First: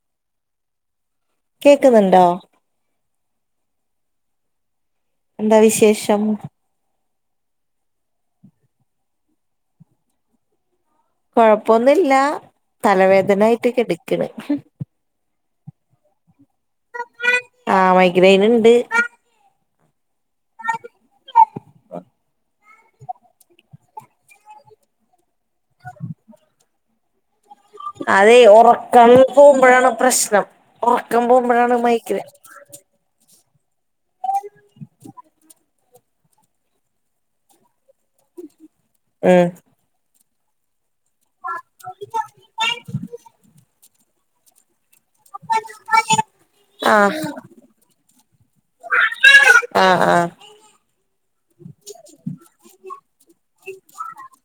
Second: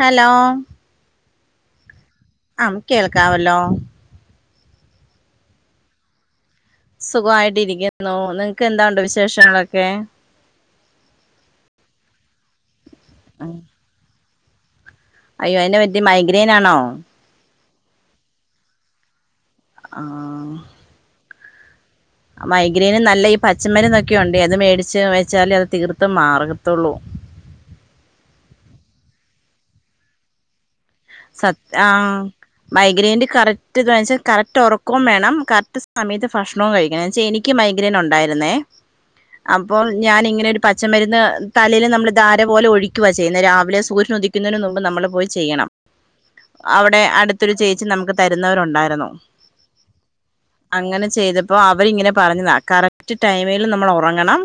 Hello കേക്കുന്നുണ്ടോ ആം കേൾക്കാവല്ലോ എന്താ വിശേഷം സുഖവായിട്ടിരിക്കുന്നു നിങ്ങക്ക് എന്താ ഉണ്ട് വിശേഷങ്ങളൊക്കെ കൊഴപ്പൊന്നുല്ല തലവേദനായിട്ട് കെടക്കണ് അയ്യോ അതെന്നാ പറ്റിയെ മൈഗ്രെൻ ആണോ ആഹ് മൈഗ്രൈൻ ഇണ്ട് ആഹ് മൈഗ്രൈനും നല്ല ഈ പച്ചമരന്ന്ക്കെയ ഉണ്ട് അത് മേടിച്ച് വെച്ചാൽ അത് തീർത്തും മാറത്തുള്ളൂ അതെ ഉറക്കം പോകുമ്പോഴാണ് പ്രശ്നം ഉറക്കം പോകുമ്പോഴാണ് മൈഗ്രെയ്ൻ മൈഗ്രയിൻറ് കറക്റ്റ് ത് വെച്ചാൽ കറക്റ്റ് ഉറക്കവും വേണം കറക്റ്റ് സമയത്ത് ഭക്ഷണവും കഴിക്കണം വെച്ചാൽ എനിക്ക് എനിക്ക് മൈഗ്രയിൻറ് ഉണ്ടയിരുന്നോ ഉം അപ്പോ ഞാൻ ഇങ്ങനെരു പച്ചമരുന്ന് തലയിൽ നമ്മൾ ധാര പോലെ ഒഴിക്കുക ചെയ്യുന്നത് രാവിലെ സൂര്യന ഉദിക്കുന്നതിനന് മുമ്പ് നമ്മൾ പോയി ചെയ്യണം അവിടെ ആഹ് അടുത്തൊരു ചേച്ചി നമുക്ക് തരുന്നവരുണ്ടായിരുന്നു ആഹ് അങ്ങനെ ചെയ്തപ്പോ അവരിങ്ങനെ പറഞ്ഞത കറക്റ്റ് ടൈമിൽ നമ്മൾ ഉറങ്ങണം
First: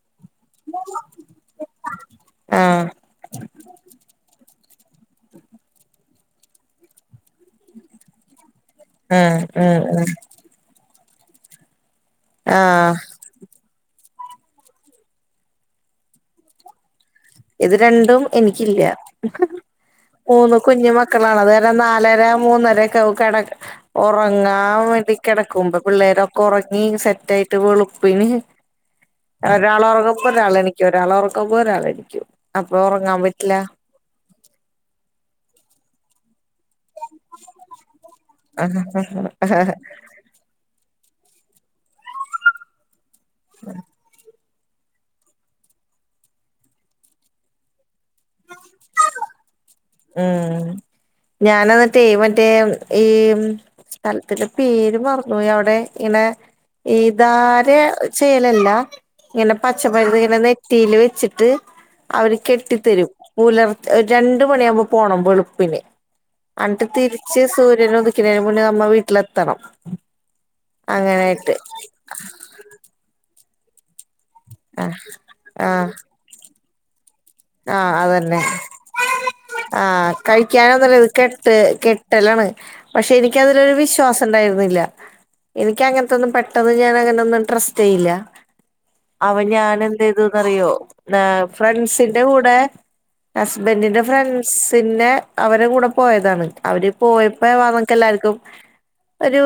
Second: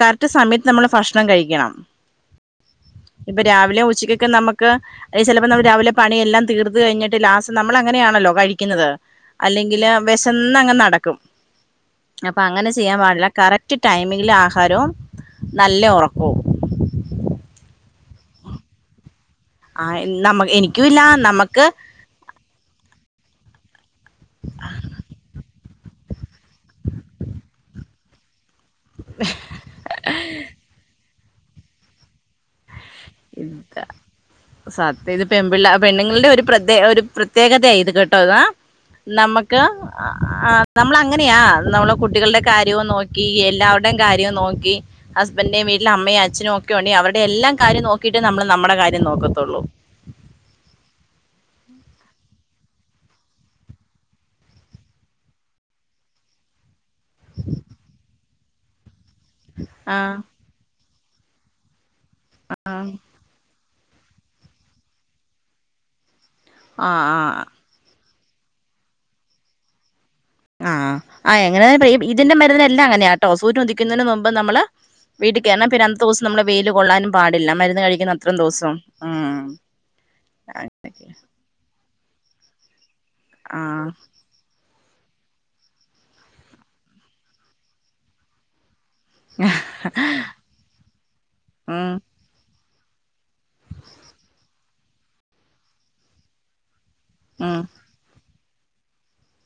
കറക്റ്റ് സമയത്ത് നമ്മള് ഭക്ഷണം കഴിക്കണം ആഹ് ഇപ്പൊ രാവിലെ ഉച്ചക്കൊക്കെ നമ്മക്ക് രാവിലെ പണിയെല്ലാം തീർത്ത് കഴിഞ്ഞിട്ട് ലാസ് നമ്മൾ അങ്ങനെയാണല്ലോ കഴിക്കുന്നത് ഉം ഉം അല്ലെങ്കിൽ ഉം വിഷ ശന്നങ്ങനെ നടക്കും അപ്പൊ അങ്ങനെ ആഹ് ചെയ്യാൻ പാടില്ല കറക്റ്റ് ടൈമിങ്ങിൽ ആഹാരവും നല്ല ഉറക്കവും ഇത് രണ്ടും എനിക്കില്ല ആ നമ്മ മൂന്ന് എനിക്കും കുഞ്ഞു ഇല്ല മക്കളാണ് അത് നമുക്ക് കാരണം പിള്ളാര് മൂന്നരൊക്കെട ഉറങ്ങാൻ വേണ്ടി കിടക്കുമ്പ പിള്ളേര് ഉറങ്ങി സെറ്റ ആായിട്ട് വെളുപ്പിന് ഹെ ഒരാൾ ഉറങ്ങുമ്പോ ഒരാൾ എണീക്കും ഒരാൾ ഉറങ്ങു മ്പോ ഒരാൾ എണീക്കും ഇതാ സത്യം ഇത് പെൺപിള്ള പെണ്ണുങ്ങളുടെ ഒരു പ്രദേ ഒരു പ്രത്യേകത ഇത് കേട്ടോത നമുക്ക് ആ നമ്മള അങ്ങനെയാ നമ്മളെ കുട്ടികളുടെ കാര്യവും നോക്കി എല്ലാവരുടെയും കാര്യവും നോക്കി ഹസ്ബൻഡറയും വീട്ടില അമ്മയും അച്ഛനും ഒക്കെ ഉണ്ടെ അവരുടെ എല്ലാം കാര്യം നോക്കിട്ട് നമ്മ നമ്മുടെ കാര്യം നോക്കത്തുള്ളൂ മം ഞൻ എന്നിട്ടേ മറ്റേ ഈ സ്ഥലത്തിന്റെ പേര് മറന്ന് പോയി അവിടെ ഇങ്ങനെ ഈ ധാര ചെയ്യലല്ല ഇങ്ങനെ ആഹ് പച്ചമരുന്ന് ഇങ്ങനെ നെറ്റിയിൽ വെച്ചിട്ട് അവർ കെട്ടിത്തരും പുലർ രണ്ട്, മണിയാകുമ്പോൾ പോണം വെളുപ്പിന് അണ്ട് ആഹ് തിരിച്ച് ആഹ് സൂര്യനുദിക്കിനതിന് മുന്നേ നമ്മ വീട്ടിലെത്തണം ആഹ ആ് അങ്ങനായിട്ട് എങ്ങനെെ ഇതിന്റെ മരുന്നെല്ലാം അങ്ങനെയ ട്ടോ സൂര്യൻ ഉദിക്കുന്നതിന് മുമ്പ് നമ്മൾ ആഹ് വീട്ടിൽ കയറണം പിന്നെ ആഹ് അന്നത്തെ ദിവസം നമ്മൾ വെയിയില് കൊള്ളാനും പാടില്ല മരുന്ന് ആഹ് കഴിക്കുന്ന അത്രയും അതന്നെ ദിവസവും മം ആഹ് കഴിക്കാനലത് കെട്ട് കെട്ടലാണ് പക്ഷെ എനിക്ക അതിലൊരു ആഹ് വിശ്വാസം ഉണ്ടയിരുന്നില്ല എനിക്ക് അങ്ങനത്തൊന്നും പെട്ടെന്ന് ഞൻങ്ങനൊന്നും ട്രസ്റ്റ് ചെയ്യില്ല അവ ഞാൻ എന്തേതുന്ന്റിയോ ഉം ഫ്രണ്ട്സി കൂടെ ഹസ്ബൻ റ്റിന്റെ ഫ്രണ്ട്സിന്റെ അവരുടെ കൂടെ പോയതാണ് അവര് പോയപ്പോ ഉം നമക്ക് എല്ലാവർക്കും ഒരു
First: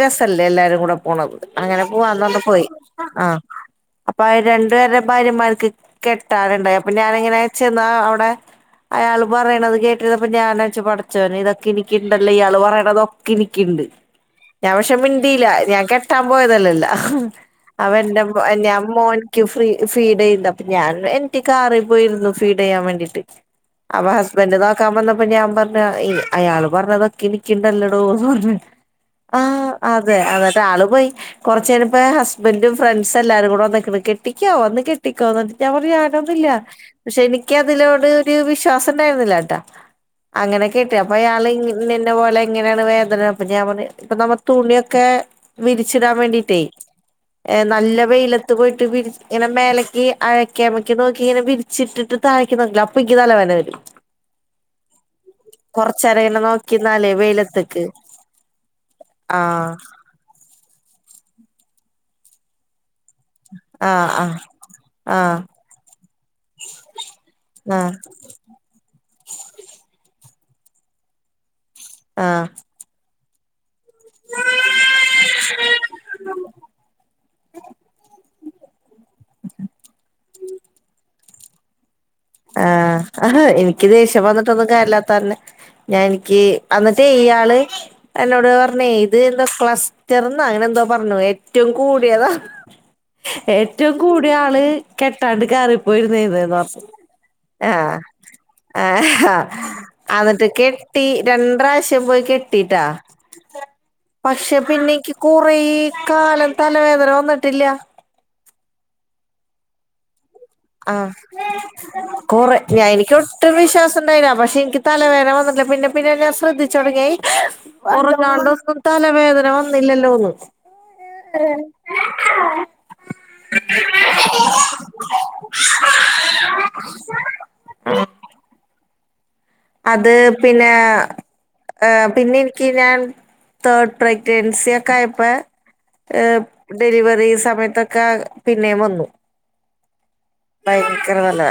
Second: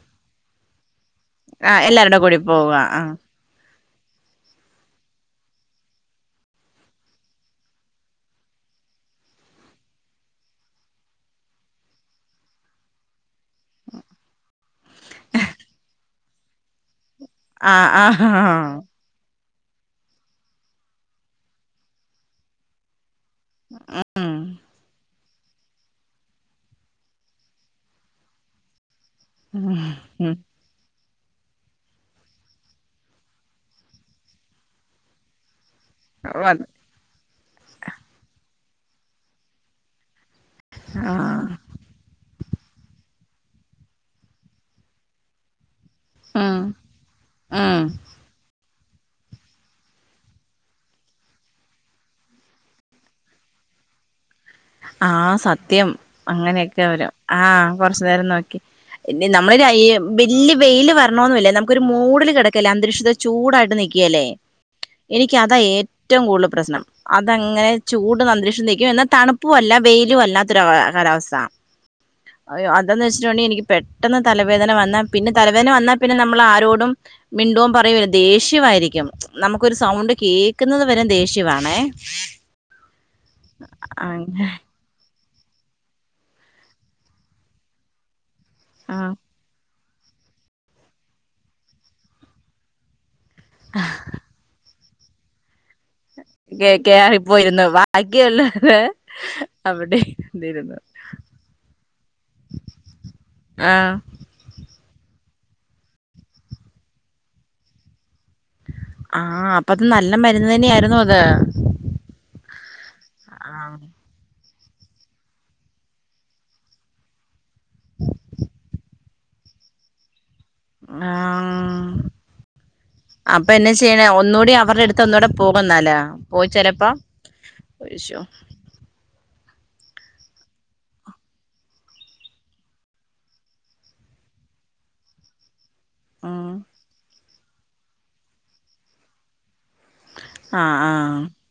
രസല്ലേ എല്ലാരും കൂടെ പോണത് അങ്ങനെ ആഹ് എല്ലാരുടെ കൂടി പോവാന്നോണ്ട് പോയി പോവ ആഹ് ആ അപ്പൊ അവര് രണ്ടു പേരെ ഭാര്യമാർക്ക് കെട്ടാനണ്ട് പിന്നെ ഞാനങ്ങനാച്ചെന്നാ അവിടെ അയാൾ പറയണത് കേട്ടിരിന്നപ്പ ഞാനൻച്ച പഠച്ചോന് ഇതൊക്കെ എനിക്കുണ്ടല്ലോ ഇയാൾ പറയണതൊ ക്കെ കിനിക്കുണ്ട് ഞാൻ പക്ഷെ മിണ്ടില്ല ഞാൻ കെട്ടാൻ പോയതല്ലല്ലോ ആഹ് അവൻന്റെ ആഹ് ആഹ് ഞാൻമ്മോൻ ഫ്രീ ഫീഡ് ചെയ്യണ്ട് അപ്പൊ ഞാൻ എനിക്ക് കാറിൽ പോയിരുന്നു ഫീഡ് ചെയ്യാൻ വേണ്ടിയിട്ട് അവ ഉം ഹസ്ബൻഡ് നോക്കാൻ വന്നപ്പോ ഇപ്പൊ ഞാൻ പറഞ്ഞ അയാള് പറഞ്ഞതൊക്കെ എനിക്കിണ്ടല്ലോടോന്ന് പറഞ്ഞ് ആഹ് അതെ ഉം എന്നിട്ട് ആള് പോയി കുറച്ചു കഴിഞ്ഞ ഇപ്പ ഹസ്ബൻഡും ഫ്രണ്ട്സും എല്ലാരും കൂടെ വന്ന ക്കണ് കെട്ടിക്കോ വന്ന് കെട്ടിക്കോ ഞാൻ പറഞ്ഞു ഞാൻ ഒന്നല്ല പക്ഷെ എനിക്ക്തിലോട് ഒരു വിശ്വാസം ഉണ്ടായിരുന്നില്ല കേട്ടാ അങ്ങനെ കിട്ടും അപ്പൊ ആഹ് അയാള്ന്നെ പോലെ എങ്ങനെയാണ് വേദന അപ്പൊ ഞാൻ പറ ഇപ്പ നമ്മ തുണിയൊക്കെ വിരിച്ചിടാൻ ഉം വേണ്ടിട്ടേ ഉം നല്ല വെയിലത്ത് പോയിട്ട് വിരി ഇങ്ങനെ മേലേക്ക് അഴക്കാക്കക്ക് നോക്കി ഇങ്ങനെ വിരിച്ചിട്ടിട്ട് താഴക്കി നോക്ക അപ്പൊ എനിക്ക് തലേന വരും ആഹ് സത്യം കൊറച്ചേരം ഇങ്ങനെ അങ്ങനെയൊക്കെ വരും നോക്കിന്നാലേ ആഹ് വെയിലത്തേക്ക് കൊറച്ചു നേരം നോക്കി നമ്മളൊരു ആഹ് വലിയ വെയിയില് വരണോന്നുമല്ല നമുക്കൊരു മൂഡില് കിടക്കല അന്തരീക്ഷത്തിൽ ചൂടായിട്ട് ആഹ് നിക്കിയല്ലേ ആഹ് എനിക്ക് അതാ ആഹ് ഏറ്റവും കൂടുതൽ പ്രശ്നം അത അങ്ങനെ ആഹ് ചൂട് അന്തരീക്ഷം നി ക്കും തണുപ്പും അല്ല വെയിലും അല്ലാത്തൊ ഒരു കാലാവസ്ഥ ആഹ് അതാന്ന് വെച്ചിട്ടണ്ടെങ്ക എനിക്ക് പെട്ടെന്ന് തലവേദന വന്നൽ പിന്നെ തലവേദന വന്നാൽ പിന്നെമ്മള ആരോടും മിണ്ടോംപറയാം ല്ല ദേഷ്യമായിരിക്കും നമുക്കൊരു സൗണ്ട് കേക്കുന്നത് വരെ ദേഷ്യവാണേ. ആഹ് ആഹാ എനിക്ക് ദേഷ്യം വന്നിട്ടൊന്ന [unintelligible] ഞാൻ എനിക്ക് അന്നിട്ട് ഈ ആള് എന്നോട് പറ ഞ്ഞേ ആ ഇത് എന്തോ ക്ലസ്റ്റർന്നാ അങ്ങനെ എന്താ പറഞ്ഞു ഏറ്റവും കൂടിയതാ ഏറ്റവും കൂടിയ ആള് കെട്ടാണ്ട് കയറിപ്പോയിരുന്നന്ന്ന്ന് കേ പറഞ്ഞു. കേറിപ്പോയിരുന്നു ആഹ് ബാക്കിയുള്ളത് അവിടെ ആഹ് എന്നിട്ട് ഇരുന്നിരുന്നു കെട്ടി രണ്ടാശ്യം പോയി കെ ട്ടിട്ട ആഹ് പക്ഷെ പിന്നെക്ക് കുറെ കാലം തലവേദന വന്നിട്ടില്ല. ആഹ് അപ്പ അത് നല്ല മരുന്ന് തന്നെയ ആയിരുന്നു അത് കൊറെ ഞ എനക്ക് ആ ഒട്ടും വിശ്വാസംണ്ടായിതിന പക്ഷെ എനിക്ക് തലവേന വന്നിട്ടില്ല പിന്നെ പിന്നെ ഞാൻ ശ്രദ്ധി - - ച്ചടങ്ങി ഒറങ്ങാണ്ടൊന്നും തലവേദന വന്നില്ലല്ലോന്ന് ആ. ഓ. അപ്പൊ എന്നാ ചെയ്യണെ ഒന്നുകൂടി അവരുടെ അടുത്ത് ഒന്നുകൂടെ പോകുന്നല്ലേ പോയി ചെലപ്പോ അത് പിന്നെ ആം പിന്നെ എനിക്ക് ഞാൻ തേഡ് പ്രഗ്നൻസി ഒക്കെ ആയപ്പോ ഹ ഉം ഡെലിവറി സമയത്തൊക്കെ പിന്നേ വന്നു. [inaudible] ഭയങ്കര ആ തലവേദന.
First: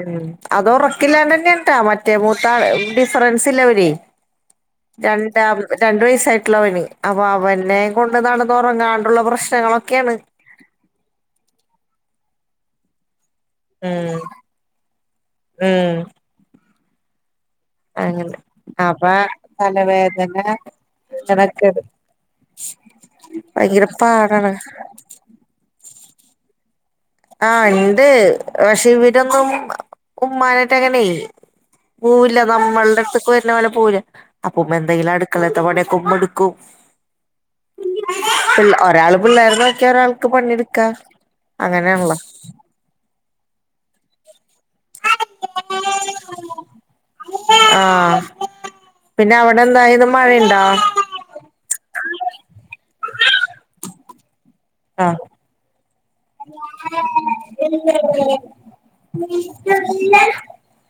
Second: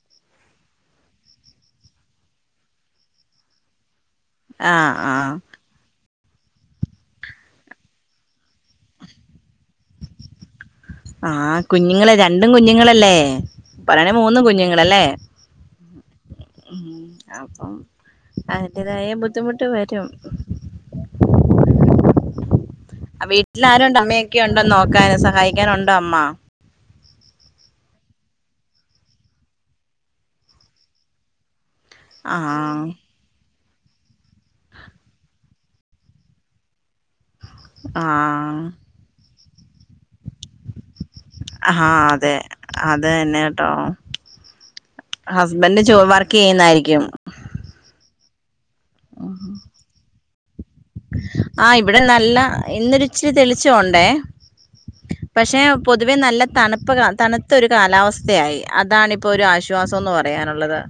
ഉം അത് ഉറക്കില്ലാണ്ട്ന്നെട്ടാ മറ്റേ മൂത്താ ഡിഫറൻസ് ഇല്ലവര്. ആ ആ രണ്ടാമ് രണ്ടു വയസായിട്ടുള്ള അവന് അപ്പൊ അവനെ കൊണ്ട് നടന്ന് ഉറങ്ങാണ്ടുള്ള പ്രശ്നങ്ങളൊക്കെയാണ്. ആ കുഞ്ഞുങ്ങളെ രണ്ടും കുഞ്ഞുങ്ങളല്ലേ. പറീണ ഉം മൂന്നുകുഞ്ഞുങ്ങളല്ലേ ഉം അപ്പം. അങ്ങനെ അപ്പ അതിൻ്റെതായ ബുദ്ധിമുട്ട് വരും തലവേദന ഇങ്ങനെ കിടക്ക ആ, ഭയങ്കരപ്പ പാടാണ്. നോക്കാൻ ങ്ങന ഉണ്ടോ അമ്മ. ആ ഇണ്ട് പക്ഷെ ഇവരൊന്നും ഉമ്മാനായിട്ട അങ്ങനെയ. ആ പോവില്ല നമ്മള്ടെ അടുത്തക്ക. നാളെ പോവൂല അപ്പ എന്തെങ്കിലും അടുക്കളത്തെ പണിക്കെ ഉമ്മട്ക്കും. ആ പി ഒരാള് പിള്ളേർ നോക്കിയാ ഒരാൾക്ക് പണിയെടുക്കാ. ആഹ അങ്ങനെയാണല്ലോ അതെ. അത് തന്നെ കേട്ടോ ഹസ്ബൻഡ് ജോ് വർക്ക് ചെയ്യുന്നതായിരിക്കും. ആഹ, പിന്നെ അവിടെ എന്താ ഇന്ന് മഴ ഉണ്ടോ? ആ ഇവിടെ നല്ല ഇന്നൊ ഇച്ചിരി തെളിച്ചോണ്ടേ ആഹ് പക്ഷെ. പൊതുവെ നല്ല തണുപ്പ് തണുത്തൊ ഒരു കാലാവസ്ഥയായി, അതാണിപ്പോൾ ഒരു ആശ്വാസംന്ന് പറയാനുള്ളത്.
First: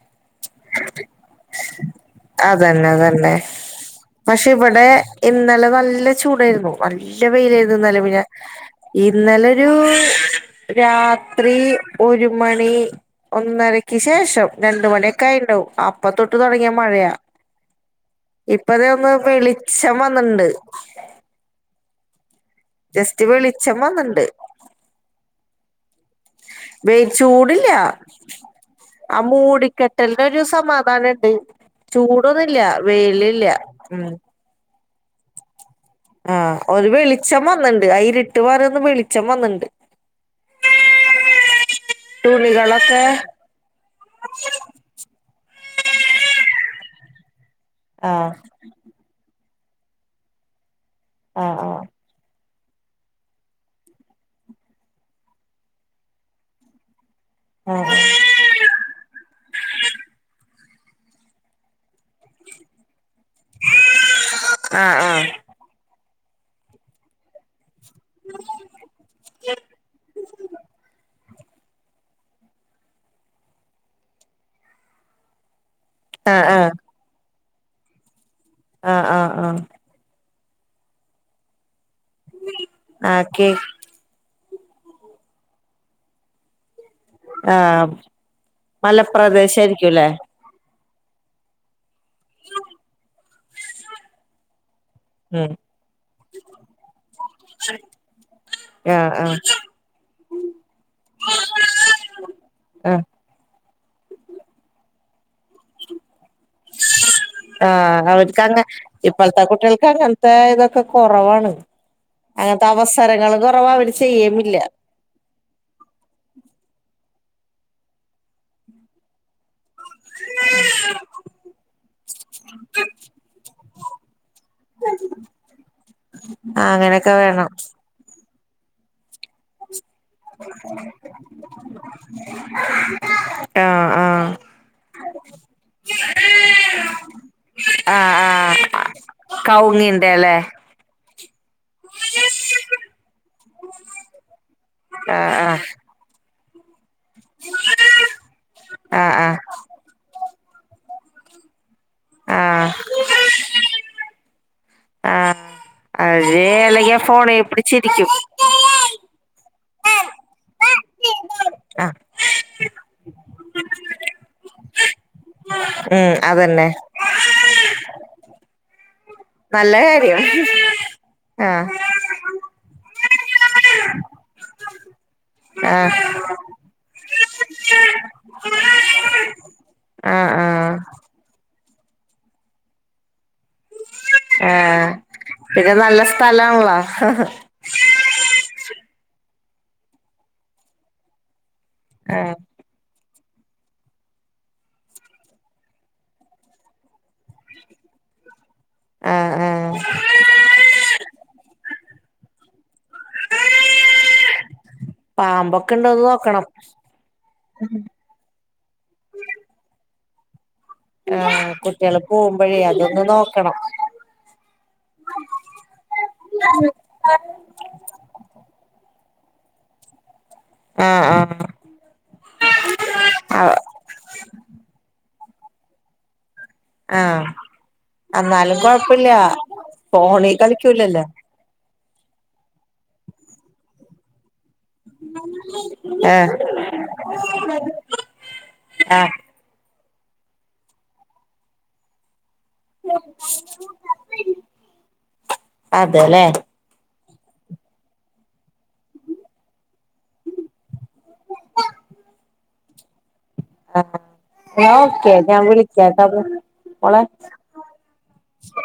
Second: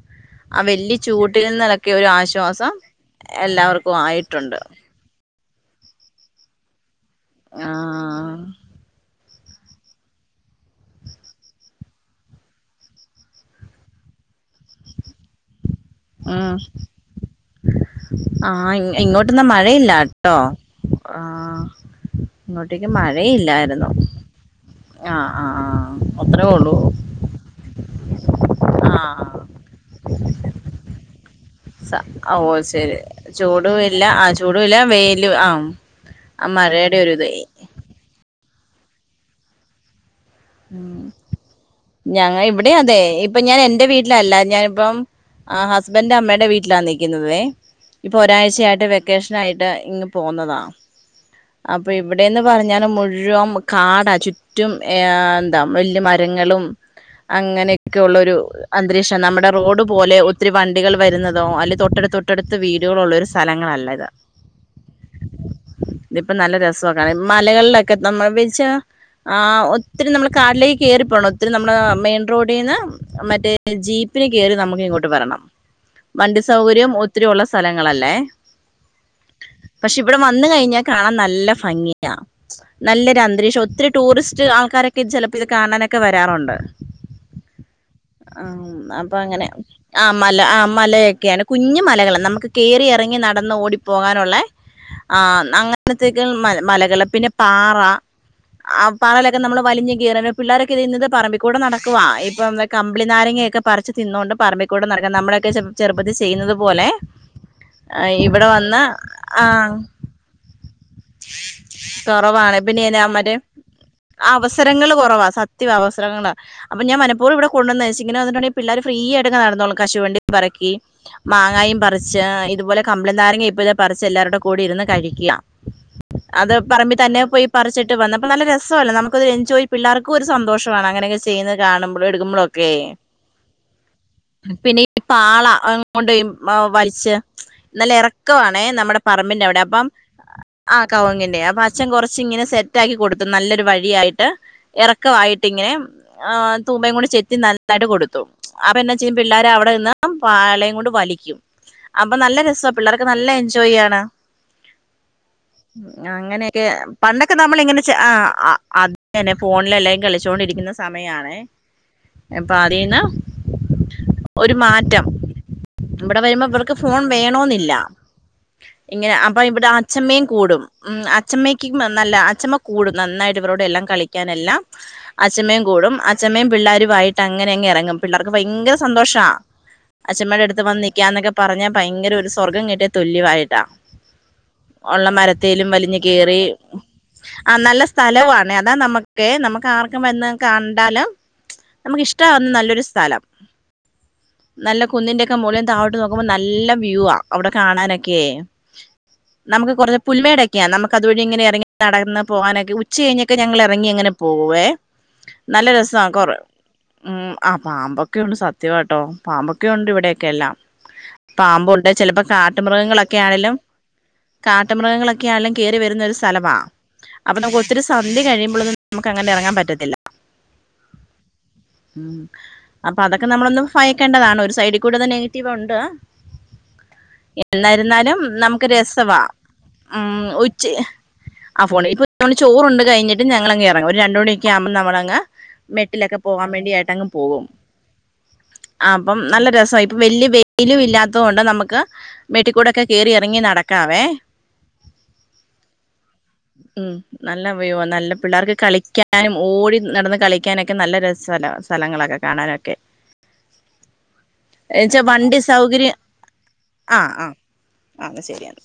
ആ വലിയ ചൂട്ടിൽന്നൊക്കെ ഒരു ആശ്വാസം. അതെ എല്ലാവർക്കും പക്ഷെ ആയിട്ടുണ്ട് ഇവിടെ ഇന്നലെ നല്ല ചൂടായിരുന്നു. നല്ല ആ വെയിലായിരുന്നു ഇന്നല പിന്ന ഇന്നലെരു. രാത്രി ഒരു മണി ഒന്നരക്ക് ശേഷം രണ്ട് മണിയെ ക്കെയായിണ്ടാവും അപ്പ തൊട്ട് ഉം. താെടങ്ങിയ മഴയാ ആ ഇപ്പതെ ഇ- ഒന്ന് വെളിച്ചം വന്ന്ണ്ട്. ആഹ് ഇങ്ങോട്ടേക്ക് വെളിച്ചം മഴയില്ലായിരുന്നു. വന്നിണ്ട് ആഹ് ആഹ് വൈചൂടില്ല ആ ആഹ് മൂടിക്കെ ട്ടെൽന് ഒരു സമാധാനം ഇണ്ട്. സ അഓഹ് ചൂടൊന്നുല്ല ശെരി വെയിലില്ല ചൂട് വില്ല ഉം ആഹ് ചൂടൂല്ല വെെല് ആം ആഹ് ഒരു വെളിച്ചം വന്ന്ണ്ട് ഐര്ട്ട് വര്ന്ന് വെളിച്ചം വന്ന്ണ്ട്. ഉം ഞങ്ങളി ഇവിടേം അതെ തുണികളൊക്കെ ഇപ്പ ഞാൻ എൻറെ വീട്ട്ലല്ല ഞാന്പ്പം ആഹ് ഹസ്ബെൻ്റ അമ്മയുടെ വീട്ട്ലാ നിക്ക്ന്നതേ ഇപ്പൊ ആഹ് ഒരാഴ്ചയായിട്ട് വെ ക്കേഷനായിട്ട് ഇങ് പോന്നതാ ആഹ് അപ്പേയ് ഇവിടേന്ന് പറഞ്ഞാല് മുഴുവൻ കാടാ ചുറ്റും ഏ എന്ത വെല്യ മരങ്ങളും ആഹ് അങ്ങനെയെക്കെ ഉള്ളാെരു അന്തരീക്ഷം നമ്മടെ റോഡ് പോലെ ഒത്തിരി വണ്ടികൾ വര്ന്നതോ അല്ലെ തൊട്ടട്ത്ത് തൊട്ടട്ത്ത് വീടുകളുള്ളൊരു സ്ഥലങ്ങളല്ല ഇത്. ആഹ് ആഹ് ഇതിപ്പം നല്ല രസാകാണാൻ മ്മലകൾലൊക്കെ നമ്മൾ വെലിച്ചാ ആഹ് ഒത് നമ്മൾ കാട്ലേക്ക് കേറി പോണം ഒത്തിരി നമ്മള് മെയിൻ റോഡീന്ന് മറ്റേ ജീപ്പ്ന് കേറി നമുക്ക് ഇങ്ങോട്ട് വരണം. വണ്ടി ആഹ് ആഹ് ആഹ് സൗകര്യം ഒത്തിരി ഉള്ള സ്ഥലങ്ങളല്ലേ ആഹ് ആഹ് ആഹ് പക്ഷെ ഇവിടെ വന്ന് കഴിഞ്ഞാ കാണാൻ നല്ല ഭംഗിയാ നല്ലൊരു ആഹ് അന്തരീക്ഷം കേക്ക് ഒത്തിരി ടൂറിസ്റ്റ് ആൾക്കാരൊക്കെ ഇത് ചെലപ്പാെ ഇത് കാണാനൊക്കെ വരാറുണ്ട് ആഹ് ആം അപ്പ അങ്ങനെ മലപ്രദേശായിരിക്കുംല്ലേ ആഹ് മല ആഹ് മലയെക്കെയാണ് കുഞ്ഞുമലകള നമുക്ക് കേറി എറങ്ങി നടന്ന് ഓടിപ്പോകാനുള്ളെ ആഹ് ഉം ന്നങ്ങ ഇന്നത്തേക്കാൾ മ മലകള് പിന്നെ പാറ ആഹ് പാറേലൊക്കെ നമ്മള് ഇഴഞ്ഞ് കേറല പിള്ളേരൊക്കെ ഇത് ഇന്ന്ത് പറമ്പിക്കൂടെ നടക്കുവാ ഇപ്പം തെ ആഹ് കംമ്പ്ളിനാ നാരങ്ങ യൊക്കെ പറിച്ച് തിന്നാേണ്ട് പറമ്പിക്കൂടെ നടക്കാ നമ്മളൊക്കെ ചെറ്പ്പത്തി ചെയ്യുന്നത് പോലെ ആഹ് ഇവിടെ അവര്ക്കങ്ങ് വന്ന് ഇപ്പൾത്തെ ആഹ് കുട്ടിയോൾക്കങ്ങൻത്തെ ഇതൊക്കെ കാെറവാണ് കൊറവാണ് അങ്ങൻത്തെ അവസരങ്ങള് കൊറവാ അവര് ചെയ്യേമില്ല ങ്ങള് കാെറവാ സത് ത്തിവാ അവസരങ്ങളാ അപ്പ ഞാ മനപ്പൂർവം ഇവിടെ കൊണ്ടുവന്നത് ച്ച് ഇങ്ങനെ വന്നിട്ടുണ്ടെങ്കി പിള്ളേര് ഫ്രീയായിട്ടൊക്കെ നടന്നോളും കശുവണ്ടിം പറക്കി മാങ്ങായും പറിച്ച് ഇതുപോലെ കമ്പി ളി നാരങ്ങ ഇപ്പതാ പറിച്ച് എല്ലാവരുടെ കൂടെ ഇരുന്ന് കഴിക്ക്യാ അത് ആഹ് പറമ്പിൽ അങ്ങനെയൊക്കെ തന്നെ പോയി വേണം പറിച്ചിട്ട് വന്നപ്പം നല്ല രസവല്ലേ നമുക്കത് ഒരു എൻജോയ് പിള്ളാർക്കും ഒര് സന്തോഷവാണ് അങ്ങനെയൊക്കെ ചെയ്യുന്നത് കാണുമ്പളും എട്ക്കുമ്പളൊക്കേയ് ആഹ് ആഹ് പിന്നെ ഈ പാള കൊണ്ടോയി ഉം വലിച്ച് നല്ല എറക്കവാണേ നമ്മടെ പറമ്പിന്റെ അവ്ടെ അപ്പം എലേഹ് ആഹ് കൗങ്ങിന്റെ അപ്പൊ അച്ഛൻ കൊറച്ച് ഇങ്ങനെ സെറ്റാക്കി കൊടുത്തു നല്ലൊരു വഴിയായിട്ട് ആഹ് എറക്കവായിട്ട് ആഹ് ഇങ്ങനെ ആഹ് തൂമ്പയും കൂടി ചെത്തി നന്നാക്കിയിട്ട് കൊടുത്തു അപ്പ എന്നാ ചെയ്യും ആഹ് ആഹ് പിള്ളേരവിടെ നിന്നും പാളയും കൊണ്ട് വലിക്കും അപ്പൊ നല്ല രസ്വാ ആഹ് പിള്ളേരൊക്കെ നല്ല എൻജോയ്യാണ് ആഹ് അവര് അങ്ങനെയെക്കെ അല്ലെങ്കിൽ പണ്ടൊക്കെ ഫോണിൽ നമ്മള് ഇങ്ങനെ ചെ പിടിച്ചിരിക്കും ആഹ് അ അത് ഇങ്ങനെ ഫോണിലെല്ലാരും കളിച്ചോണ്ടിരിക്കുന്ന സമയാണേ ആഹ് അപ്പതീന്ന് ഒര്മാറ്റം ഉം ഇവടെ വരുമ്പാെ അതന്നെ ഇവർക്ക് ഫോൺ വേണാേന്നില്ല ഇങ്ങനെ അപ്പൊ ഇവിടെ നല്ല അ കാര്യം മ്മയും കൂടും ഉം ആഹ് അഛമ്മക്കും നല്ല അച്ചമ്മകൂടും നന്നായിട്ട് ഇവരോട് എല്ലാം കളിക്കാനെല്ലാം അച്ചമ്മയും ആഹ് കൂടും അ അച്ഛമ്മയും പിള്ളേരുവായിട്ട് അങ്ങനെ അങ്ങ് ഇറങ്ങും പിള്ളേർക്ക് ഭയങ്കര സന്തോഷാ ആഹ് അച്ഛമ്മയുടെ അടുത്ത് ആഹ് വന്ന് നിക്കാന്നൊക്കെ പറഞ്ഞാ ഭയങ്കര ഒരു സ്വർഗം കിട്ടിയ തുല്യായിട്ടാ ആഹ് ഒള്ള മരത്തേലും പിന്നെ വലിഞ്ഞ് നല്ല കേറി സ്ഥലാണല്ലോ ആഹ് ആഹ് നല്ല സ് സ്ഥലവാണേ അതാ നമുക്ക് നമുക്ക് ആർക്കും വന്ന് കണ്ടാലും നമുക്കിഷ്ടാവുന്ന നല്ലൊരു സ്ഥലം നല്ല കുന്നിന്റേക്കെ മോളിന്ന് താഴോട്ട് നോക്കുമ്പോ നല്ല വ്യൂ ആഹ് അവിടെ കാണാനൊക്കെ ആഹ് നമുക്ക് ആഹ് കൊറേ പുൽമേടൊക്കെയാ നമുക്കതുവഴി ഇങ്ങനെ എറങ്ങി നടന്ന് പോകാനൊക്കെ ഉ ച്ച കഴിഞ്ഞൊക്കെ ഞങ്ങൾ എ റങ്ങി അങ്ങനെ പോവേ നല്ല പാമ്പൊക്കെ രസാ ഉണ്ടോന്ന് കൊറേ നോക്കണം ഉം ആഹ് പാമ്പൊ ക്കെ ഉണ്ട് സത്യാട്ടോ പാമ്പൊക്കെ ഉണ്ട് ഇവിടേക്കെ എല്ലാം ആഹ് പാമ്പൊണ്ട് കുട്ടികള് ചെലപ്പോ പോകുമ്പോഴേ അതൊന്ന് കാട്ടുമൃഗങ്ങളൊക്കെ നോക്കണം ആയാലും കാട്ടുമൃഗങ്ങളൊക്കെ ആയാലും കേറി വരുന്ന ഒരു സ്ഥലവാ അപ്പൊ നമുക്ക് ഒത്തിരി സന്ധൃ കഴിയുമ്പൊളൊന്നുംനമുക്ക് അങ്ങനെ എറങ്ങാൻ പറ്റത്തില്ല ആഹ് ആഹ് ആഹ് ഉം അപ്പൊ അതൊക്കെ നമ്മളൊന്ന്‌ ഭയക്കേണ്ടതാണ് ഒരു സൈഡിൽ കൂടി തന്നെ നെഗറ്റീവ് ഉണ്ട് ആഹ് എന്നിരുന്നാലും എന്നാലും നമുക്ക് കൊഴപ്പില്ല രസവാ ഉം ഫോണി ഉച്ച കളിക്കൂലല്ലോ ആ ഫോൺ ഇപ്പ ചോറുണ്ട് കഴിഞ്ഞിട്ട് ഞങ്ങെളെങ്ങറങ്ങും ഒരു രണ്ട് മണി യൊക്കാവുമ്പോ നമ്മളങ്ങ് മെട്ടിലൊക്കെ ആഹ് പോകാൻ വേണ്ടി ഏട്ടങ്ങ് പോകും ആഹ് അപ്പം നല്ല രസാ ഇപ്പ വല്ല്യ വൈയിലും ഇല്ലതൊണ്ട് നമുക്ക് മെട്ടിക്കൂടൊക്കെ കേറി എറങ്ങി നട അവേ അതെല്ലേ ഉം നല്ല വ്യൂ നല്ല പിള്ളാർക്ക് കളിക്കാനും ഓടി നടന്ന് കളിക്കാനൊക്കെ നല്ല രസ സ്ഥലങ്ങളൊക്കെ കാണാനൊക്കെ ആഹ് എന്നാ എന്നച്ചാ ഓക്കെ വണ്ടി ഞാൻ സൗകര്യം വിളിക്കാട്ടോ മോളെ ആഹ് ആഹ് അത് ശരിയാണ്